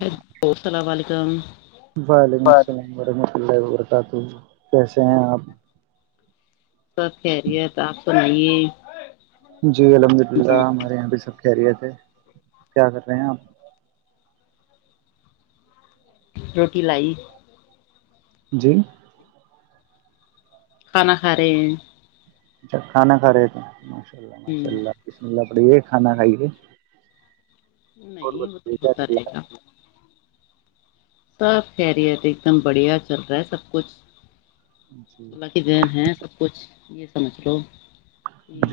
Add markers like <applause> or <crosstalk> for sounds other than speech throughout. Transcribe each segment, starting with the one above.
Hello السلام علیکم <unintelligible> پتا تو کیسے ہیں آپ سب خیری ہے تھا آپ نہیں جی الحمد اللہ ہمارے یہاں پہ سب خیریت ہے کیا کر رہے ہیں آپ روٹی لائی جی کھانا کھا رہے ہیں اچھا کھانا کھا رہے تھ لہ ماشاء ہوں اللہم اللہ <unintelligible> پڑیے کھانا کھائیے اور نہیں وہ تو بتائیے کیا ہوتا چل رہے رہا گا <unintelligible> سب خیریت ایک دم بڑھیا چل رہا ہے سب کچھ ہے اللہ کی ذہن ہے سب کچھ <unintelligible> یہ سمجھ لو <unintelligible> ہ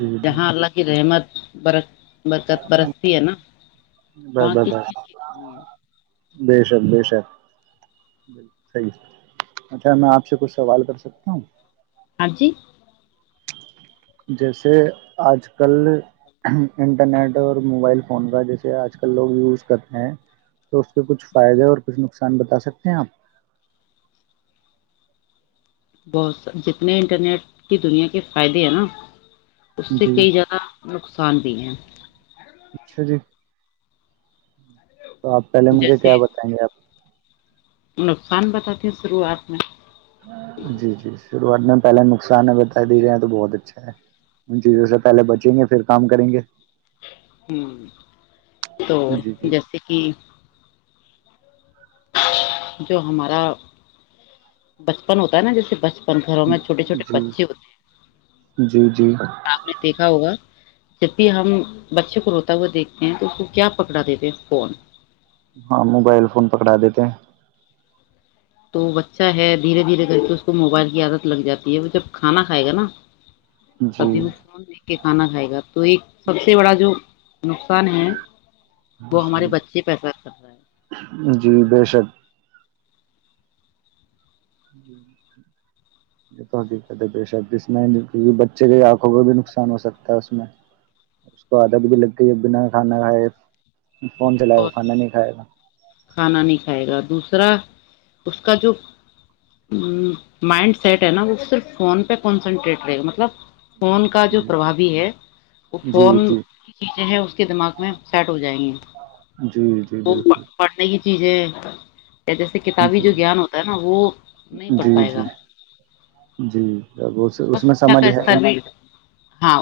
جی جی جی جہاں اللہ کی رحمت برت <unintelligible> برکت برستی ہے نا ب وہاں ب کس ب چیز کی کرنی ہے بے شک بے شک صحیح اچھا میں آپ سے کچھ سوال کر سکتا ہوں ہاں جی جیسے آج کل انٹرنیٹ اور موبائل فون کا جیسے آج کل لوگ یوز کرتے ہیں تو اس پہ کچھ فائدے اور کچھ نہ نقصان بتا سکتے ہیں آپ بہت س جتنے انٹرنیٹ کی دنیا کے فائدے ہیں نا اس سے جی کئی زیادہ نقصان بھی ہیں اچھا جی <unintelligible> تو آپ پہلے مجھے جیسے کیا بتائیں گے آپ نقصان بتاتی ہیں شروعات میں جی جی س گنے پہے نقصان ہے بتا درے تو بہت اچھا ہے ان چیزوں سے پہلے بچیں گے پھر کام کریں گے ہوں تو جی جی جیسے کہ جو ہمارا بچپن ہوتا ہے نا جیسے بچپن اپ گھروں میں چھوٹے چھوٹے جی بچے ہوتے جی جی ہیں آپ نے دیکھا ہوگا جب بھی ہم بچے کو روتا ہوا دیکھتے ہیں تو اس کو کیا پکڑا دیتے ہیں فون ہاں موبائل فون پکڑا دیتے ہیں تو بچہ ہے دھیرے دھیرے کر کے اس کو موبائل کی عادت لگ جاتی ہے وہ جب کھانا کھائے گا نا ہیں جی سبی میں فون دیکھ کے کھانا کھائے گا تو تو ایک سب سے بڑا جو نقصان ہے وہ ہمارے بچے پیسہ کر رہا ہے جی بے شب یہ تو حقیقت ہے بے شک جس میں کیکہ بچے کے آنکھوں کو بھی نقصان ہو سکتا ہے اس میں اس کو عدت بھی لگتی ہے بنا کھانا کھائے فون چلائے گا اور کھانا نہیں کھائے گا کھانا نہیں کھائے گا دوسرا اس کا جو مائنڈ سیٹ ہے نا وہ صرف فون پہ کنسنٹریٹ رہے گا مطلب فون کا جو پربھاوی ہے وہ فون جی جی کی چیزیں ہیں اس کے دماغ میں شارٹ ہو جائیں گے جی جی بالکل نہیںگ چیز جیسے کتابی جو جی گیان ہوتا ہے نا وہ نہیں پڑھ جی پائے جی گا جی اب اس کا میں شکھا سمجھ کا ہے ہی استر بھی ہاں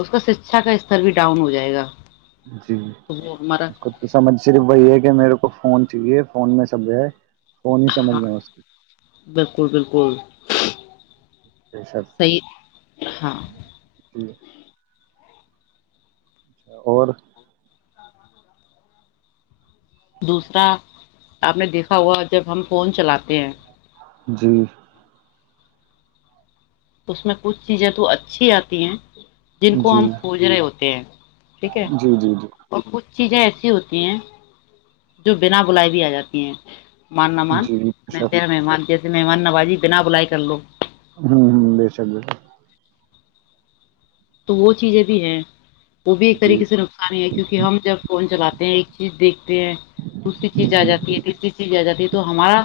اس کا شکھا کا استر بھی ڈاؤن ہو جائے گا جی تو وہ ہمارا اس کو تو سمجھ صرف وہی ہے کہ میرے کو فون چاہیے فون میں سب جو ہے فون ہی سمجھ ہاں میں ہے اس کی بالکل بالکل بے شک صیح ہاں جی اچھا اور دوسرا آپ نے دیکھا ہوا جب ہم فون چلاتے ہیں جی اس میں کچھ چیزیں تو اچھی آتی ہیں جن کو جی ہم پوج رہے ہوتے ہیں ٹھیک ہے جی جی جی اور کچھ چیزیں ایسی ہوتی ہیں جو بنا بلائی بھی آ جاتی ہیں من مان جی بے ن شک میں مد مہمان نوازی بنا بلائی کر لو ہوں ہ بیےسک بسک تو وہ چیزیں بھی ہے وہ بھی شک ایک جی طریقے سے نقصان ہی ہے کیونکہ ہم جب فون چلاتے ہیں ایک چیز دیکھتے ہیں دوسری چیز آ جی جاتی ہے تیسری چیز آ جاتی ہے تو ہمارا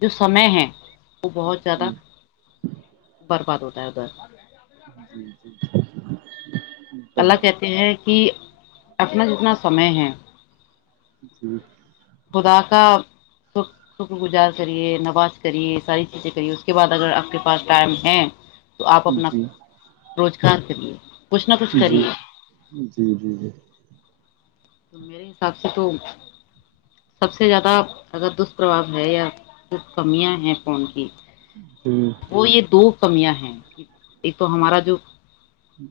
جو سمے ہے وہ بہت زیادہ جی برباد ہوتا ب <unintelligible> بر جی جی تو اللہ ہے کہتے ہیں کہ اپنا جتنا سمے ہے جی خدا کا شکر گزار کرے نواز کریے ساری چیزیں کریے اس کے بعد اگر آپ کے پاس ٹائم ہے تو آپ اپنا جی روزگار کرے جی جی جی جی میرے حساب سے تو سب سے زیادہ اگر دشپرباؤ ہے یا کمیاں ہیں فون کی جی وہ یہ دو کمیاں ہیں ایک تو ہمارا جو ہوں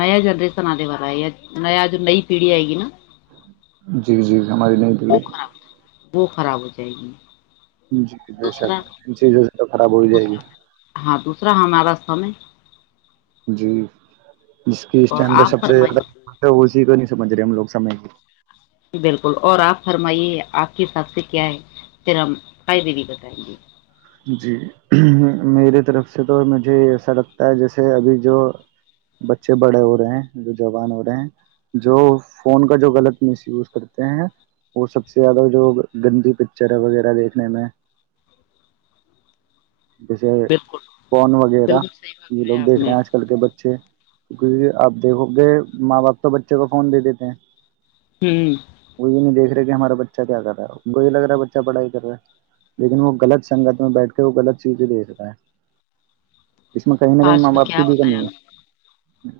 نیا جنریشن آے والا ہے یا نیا جو نئی پیڑھی ہے گ نا جی جی ہماری نہیں دگڑی وہ خراب ہو جائے گی جی بے شک دوسرا ان چیزوں سے تو خراب ہو جائے گی ہاں دوسرا ہمارا راست سہ میں جی جس کی اور اسٹم پہ آپ سب سے فرمائیے زیادہ ہےی کو مندر ہموگ سام گے بالکل اور آپ فرمائیے آپ کے حساب سے کیا ہے تیرا ہم قدی بتائیں گے جی میری طرف سے تو مجھے ایسا لگتا ہے جیسے ابھی جو بچے بڑے ہو رہے ہیں جو جوان ہو رہے ہیں جو فون کا جو غلط مس یوز کرتے ہیں وہ سب سے زیادہ جو گندی پکچر ہے وغیرہ دیکھنے میں جیسے بالکل فون وغیرہ بالکل صحیح یہ لوگ فرمایا آپ دیکھ رہے نے ہیں آج کل کے بچے کیک آپ دیکھو گے ماں باپ تو بچے کو فون دے دیتے ہیں ہوں وہئی نہیں دیکھا کہ ہمارا بچہ کیا کر رہا ہے کو یہ لگ رہا ہے بچہ پڑھائی کر رہا لیکن وہ غط سے سنگت میں بیٹھ کے وہ غلط چیزیں دے ستا ہے اس میں کہیں نہ کہیں آج ماں کا باپ کیا کی بھی بتایا کمی آپ ہے نے؟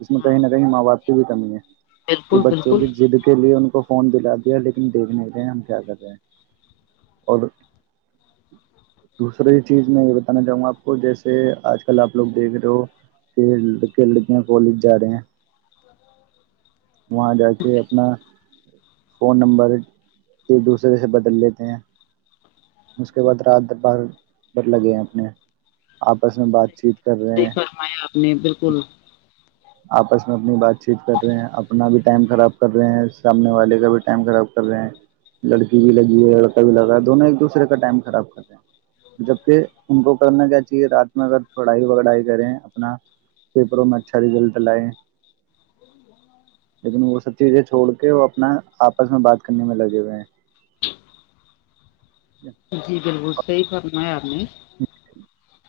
اس میں کہیں ہاں نہ کہیں ماں باپ کی بھی <unintelligible> کہ بالکل بچوں بالکل کی جد کے لیے ان کو کو فون دلا دیا لیکن دیکھنے کے ہم کیا کرتے ہیں اور دوسری چیز میں یہ بتانا چاہوں گا آپ کو جیسے آج کل آپ لوگ دیکھ رہے ہو کہ لک لڑکیاں کالج جا رہے ہیں وہاں جا کے اپنا فون نمبر ایک دوسرے سے بدل لیتے ہیں اس کے بعد رات بر بد لگئے ہیں اپنے آپس میں بات چیت کر رہے صی ہیں فرمایا آپ نے بالکل آپس میں اپنی بات چیت کر رہے ہیں اپنا بھی ٹائم خراب کر رہے ہیں سامنے والے کا بھی ٹائم خراب کر رہے ہیں لڑکی بھی لگی ہے لڑکا بھی لگ رہا ہے دونوں ایک دوسرے کا ٹائم خراب کر رہے ہیں جبک ان کو کرنا کیا چاہیے رات میں اگر پڑھائی وڑائی کریں اپنا پیپروں میں اچھا اچھا رزلٹ لائے لیکن وہ سب چیزیں چھوڑ کے وہ اپنا آپس میں بات کرنے میں لگے ہوئے ہیں جی بالکل صحی کررنا ہے یار جی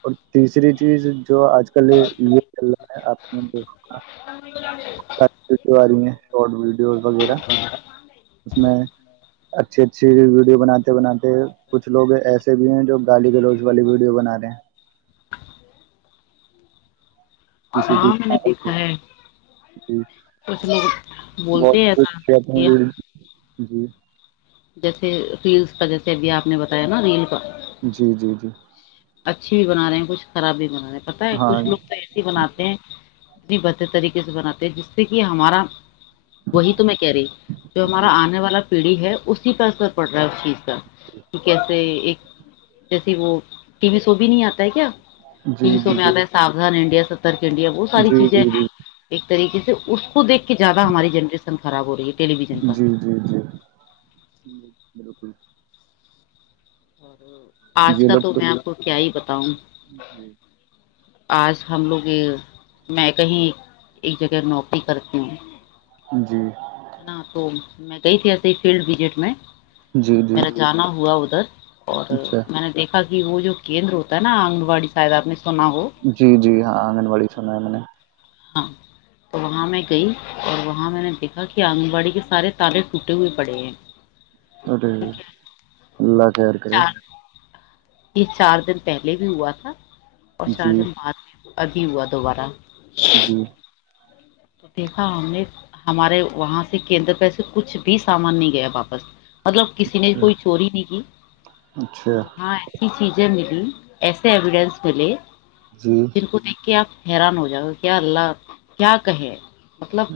اور تیسری چیز جو آج کل یہ چل رہا ہے آپ نے د و رہی ہیں شارٹ ویڈیوز وغیرہ اس میں اچھی اچھی ویڈیو بناتے بناتے کچھ لوگ ایسے بھی ہیں جو گالی گلوچ والی ویڈیو بنا رہے ہیں کسی کی ہاں میں نے دیکھا ہے کچھ لوگ بولتے ہیں بہت ایسا کہ ہم جی جیسے ریلس کا جیسے بھی آپ نے بتایا نا ریل کا جی جی جی اچھی بھی بنا رہے ہیں کچھ خراب بھی بنانا پتا ہے ہاں کچھ لوگ تو ایسے ہی بناتے ہیں نی بہتر طریقے سے بناتے ہیں جس سے کہ ہمارا وہی تو میں کہہ رہی جو ہمارا جی آنے والا پیڑھی ہے اسی پہ اثر پڑ رہا ہے اس چیز کا کہ کیسے ایک جیسی وہ ٹی وی سو بھی نہیں آتا ہے کیا جی تین سو جی میں آتا ہے ساؤدان انڈیا سترک انڈیا بت ساری جی چیزیں جی ہیں جی ایک طریق،،،،،،،،،، ے سے اس کو دیکھ کے زیادہ ہماری جنریشن خراب ہو رہی ہے ٹیلی ویژن کا جی جی جی جی بالکل آج یہ کا لوگ تو میں آپ کو کیا ہی بتاؤں جی آج ہم لوگ یہ میں کہیں ایک جگہ نوکری کرتی ہوں جی ہے نا تو میں گئی تھی ایسے ہی فیلڈ وزٹ میں جی جی میرا جانز، ا ہوا ادھر اور اچھا میں نے دیکھا وہ جو کیندر ہوتا ہے نا آن واڑی شاید آپ نے سنا ہو جی جی ہاں آنگن واڑی چ نہ ہے م ہاں تو وہاں میں گئی اور وہاں میں نے دیکھا کہ آنگن واڑی کے سارے تالے ٹوٹے ہوئے پڑے ہیں اٹے ٹھیک ہے اللہ کیا کر رہے چار یہ چار دن پہلے بھی ہوا تھا اور چار جی دن بعد میں ادھی ہوا دوبارہ جی تو دیکھا ہم نے ہمارے وہاں سے کیندر پس کچھ بھی سام ان نہیں گیا واپس مطلب کسی نے اچھا کوئی چوری نہیں کی اور اچھا وہاں ایسی چیزیں ملی ایسے ایویڈینس ملے جی جن کو دیکھ کے آپ حیران ہو جاؤا کیا اللہ کیا <inaudible> مطلب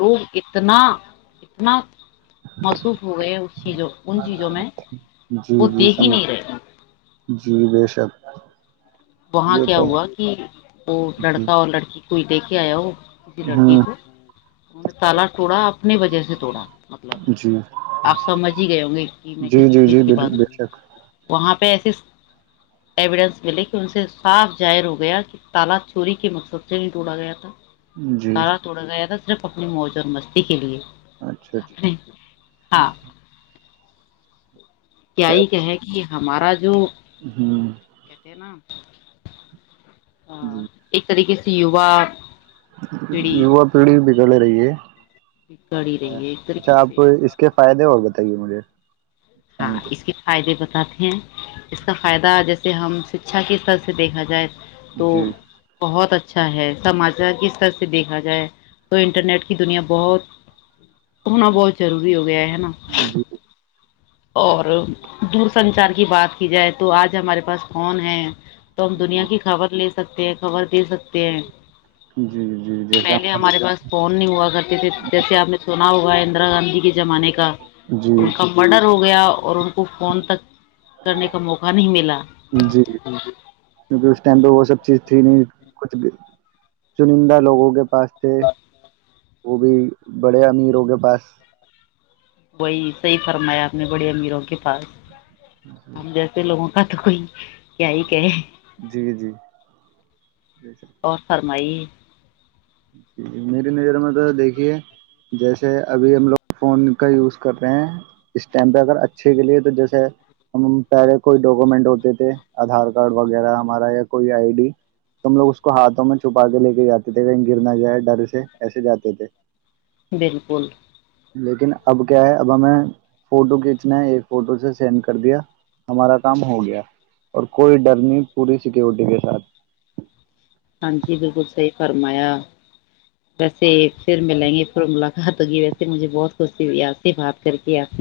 لوگ اتنا اتنا موسوف ہو گئے اس چیزوں ان چیزوں میں جی وہ جی دیکھ ہی سمجھ نہیں رہے جی بے شک وہاں یہ کیا تو ہے ہوا کہ وہ جی لڑکا اور لڑکی کوئی دے کے آیا ہو کسی لڑکی ہوں کو انہوں نے تالا ٹوڑا آپ اپنی وجہ سے توڑا مطلب جی آپ سمجھ ہی گئے ہوں گے کہ میں جی کس جی جی چیز کی بال بات بے رہوں شک گی وہاں پہ ایسے س ایڈنس ملی ان سے صاف ظاہر ہو گیا کہ تال چوری کے مقصد سے ہی توڑا گیا تھا جی تالا توڑ گایا توا صرف اپنی موج اور مستی کے لیے اچھا اچھا اپنے ہاں جی کیا ہی کہ ہے گ ہے ہمارا ہ جو ہوں کتے نام ہاں ایک طریقے سے جیوا یووا پیڑھی بگڑے رہی ہے بگڑی رہی ہے ایک اچھا طریقے آپ سے اس کے فائدے اور بت بتیے مجھے ہاں اس کے فائدے بت ے ہیں اس کا فائدہ جیسے ہم شکچھا کے استر سے دیکھا جائے تو تو جی بہت اچھا اچھا ہے سماچار کس طرح سے دیکھا جائے تو انٹرنیٹ کی دنیا بہت ہونا بہت ضروری ہو گیا ہے ہےا جی اور دور سنچار کی بات کی جائے تو آج ہمارے پاس کون ہے تو ہم دنیا کی خبر لے سکتے ہیں خبر دے سکتے ہیں جی جی جی جیسے آپ پہلے ہمارے پاس فون نہیں ہوا کرتے تھے جیسے آپ نے سو ہوگا اندرا گاندھی کے جمانے کا جی ان کا مرڈر ہو گیا اور ان کو کو فون تک کرنے کا موقع نہیں ملا جی کیونکہ اس ٹائم پہ وہ سب چیز تھی نہیں کچھ بھی چنندہ لوگوں کے پاستے وہ بھی بڑے امیروں کے پاس وہی صحیح فرمایا آپ نے بڑے امیروں کے پاس ہم جیسے لوگوں ک تو کو کیا ہی کیا ہے جی جی اور سر مئی جی میری نظر میں تو دیکھیے جیسے ابھی ہم لوگ فون کا یوز کر رہے ہیں اس ٹم پہ اگر اچھے کے لیے تو جیسے ہم پہلے کوئی ڈاکومینٹ ہوتے تھے آدھار کارڈ وغیرہ ہمارا یا کوئی آئی ڈی تو ہم لوگ اس کو ہاتھوں میں چھپا کے لے کے جاتے تھے کہ گر نہ جائے ڈر سے ایسے جاتے تھے بالکل لیکن اب کیا ہے اب ہمیں فوٹو کھینچنا ایک فوٹو سے سینڈ کر دیا ہمارا کام ہو گیا اور کوئی ڈر نہیں پوری سیکورٹی کے ساتھ ہاں جی بالکل صحیح فرمایا ویسے پھر میں لیں گے پھر ملاقات ہوگی ویسے مجھے بہت خوشئی آیا سے بات کر کےیا سے